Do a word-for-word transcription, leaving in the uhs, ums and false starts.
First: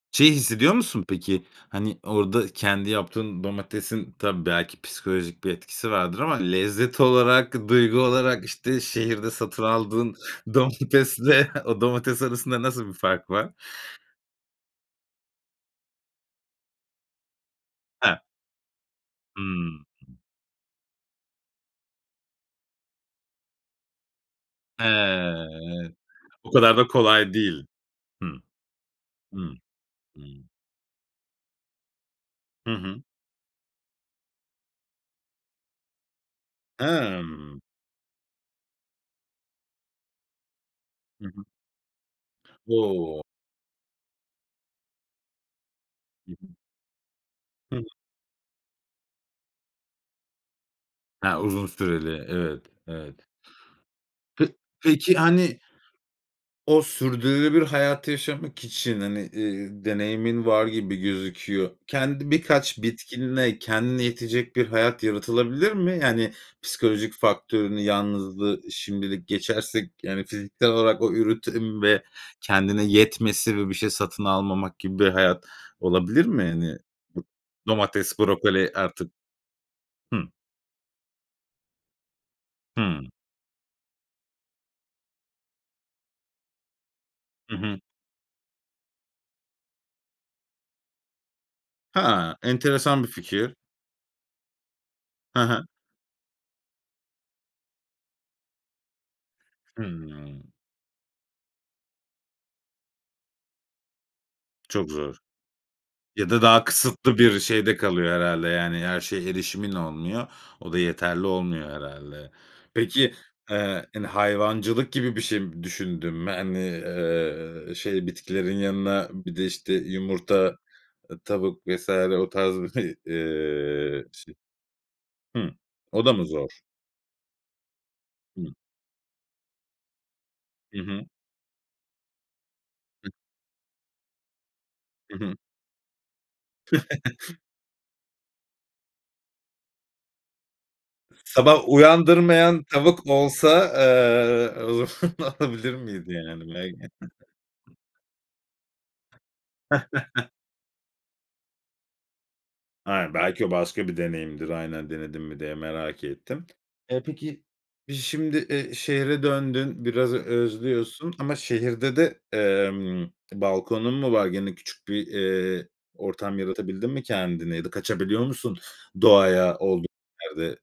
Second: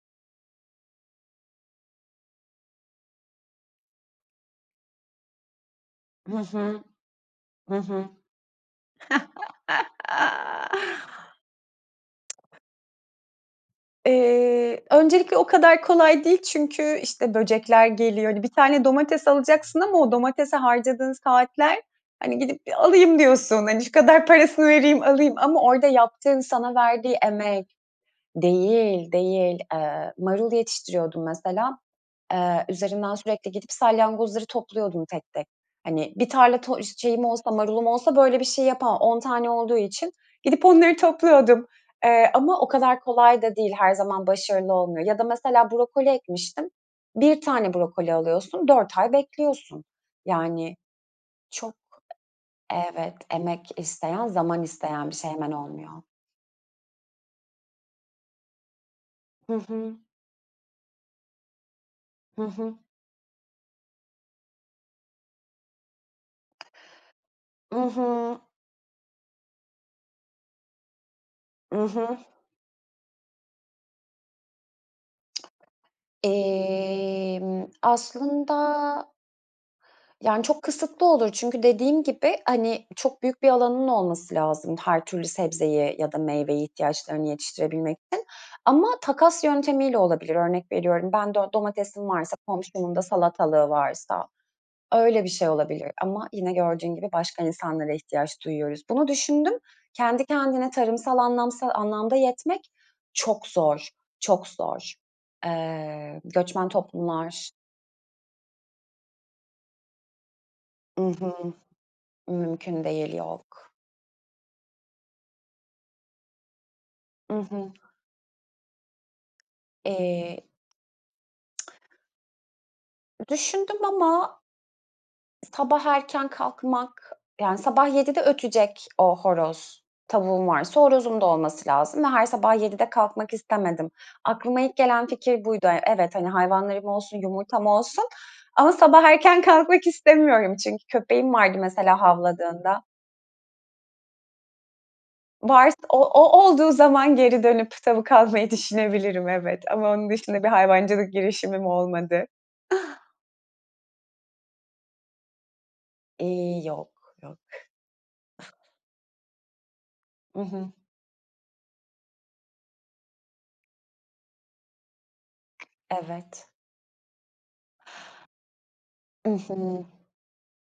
Şeyi hissediyor musun peki? Hani orada kendi yaptığın domatesin tabii belki psikolojik bir etkisi vardır ama, Hı hı. lezzet olarak Hı duygu hı. olarak işte şehirde satın aldığın domatesle o domates arasında nasıl bir fark var? Eee, öncelikle o kadar kolay değil. Çünkü işte böcekler Ha. geliyor. Hani bir tane domates alacaksın Hımm. ama o domatese harcadığın saatler. Hani gidip alayım diyorsun hani şu kadar parasını vereyim alayım ama orada He, yaptığın o sana kadar da verdiği kolay değil. emek Hı. Değil, Hı. değil. Iıı, Hı. marul yetiştiriyordum mesela. Iıı, Hı hı. üzerinden sürekli gidip salyangozları topluyordum tek tek. Hani bir tarla to şeyim olsa Hımm. marulum olsa böyle bir şey yapamam. on tane olduğu için gidip onları Hı hı. topluyordum. Eee, ama o kadar O. kolay da değil. Her zaman başarılı olmuyor ya da mesela brokoli Hı hı. ekmiştim. bir tane Hı. brokoli alıyorsun, dört ay bekliyorsun. Yani, Ha, uzun çok süreli, evet, Evet. evet. Emek isteyen Pe zaman isteyen bir peki şey hemen hani olmuyor. o sürdürülebilir hayatı yaşamak için hani, Hı ııı, hı. deneyimin var gibi gözüküyor. Kendi Hı hı. birkaç bitkinle kendine yetecek bir hayat yaratılabilir mi? Yani psikolojik I faktörünü hı. yalnızlığı şimdilik geçersek, yani fiziksel olarak o I üretim ve hı. kendine yetmesi ve bir şey satın almamak gibi bir hayat olabilir mi? Hani Emm, domates, brokoli aslında artık. Hı. Yani çok kısıtlı olur. Çünkü dediğim gibi hani Hıı. çok büyük bir alanın olması lazım her türlü sebzeyi ya da meyveyi ihtiyaçlarını Hı hı. yetiştirebilmek için. Ama takas yöntemiyle olabilir. Örnek veriyorum ben do domatesim varsa Ha, komşumun da enteresan bir fikir. salatalığı varsa, öyle bir Hı şey hı. olabilir. Ama yine gördüğün gibi başka insanlara ihtiyaç duyuyoruz. Bunu düşündüm. Kendi Hıı. kendine tarımsal anlamsal anlamda yetmek çok zor. Çok Çok zor. zor. Iıı, Ya da daha göçmen kısıtlı bir toplumlar şeyde kalıyor herhâlde yani her şeye erişimin olmuyor. O da I yeterli hı. olmuyor herhâlde. Mümkün Peki, değil, yok ııı, hani hayvancılık gibi bir şey düşündün mü? Hani, I hı. ııı, şey bitkilerin yanına bir de işte Eee yumurta, tavuk vs. o tarz, Düşündüm ııı, şey. ama Hımm. sabah O da mı erken zor? kalkmak, yani sabah yedi Hı. ötecek o horoz. Tavuğum Hı varsa hı. horozum da olması lazım ve her sabah yedi Hı. kalkmak istemedim. Aklıma ilk gelen Hı hı. fikir buydu. E evet hani hayvanlarım olsun, yumurtam olsun ama sabah erken kalkmak istemiyorum. çünkü köpeğim vardı Sabah mesela uyandırmayan havladığında tavuk olsa, ııı, o zaman alabilir Vars o miydin o yani? olduğu [unintelligible] zaman geri dönüp tavuk almayı düşünebilirim evet ama onun dışında bir hayvancılık girişimim olmadı. Aynen, belki o başka bir deneyimdir. Aynen, denedin mi diye merak ettim. İii, Eee, yok, yok. peki biz şimdi, ııı, şehre döndün biraz I hı. özlüyorsun. Ama şehirde de, emm, balkonun mu var? Gene küçük bir, eee, ortam Evet. yaratabildin mi kendine ya da kaçabiliyor musun I doğaya hı. olduğun yerde?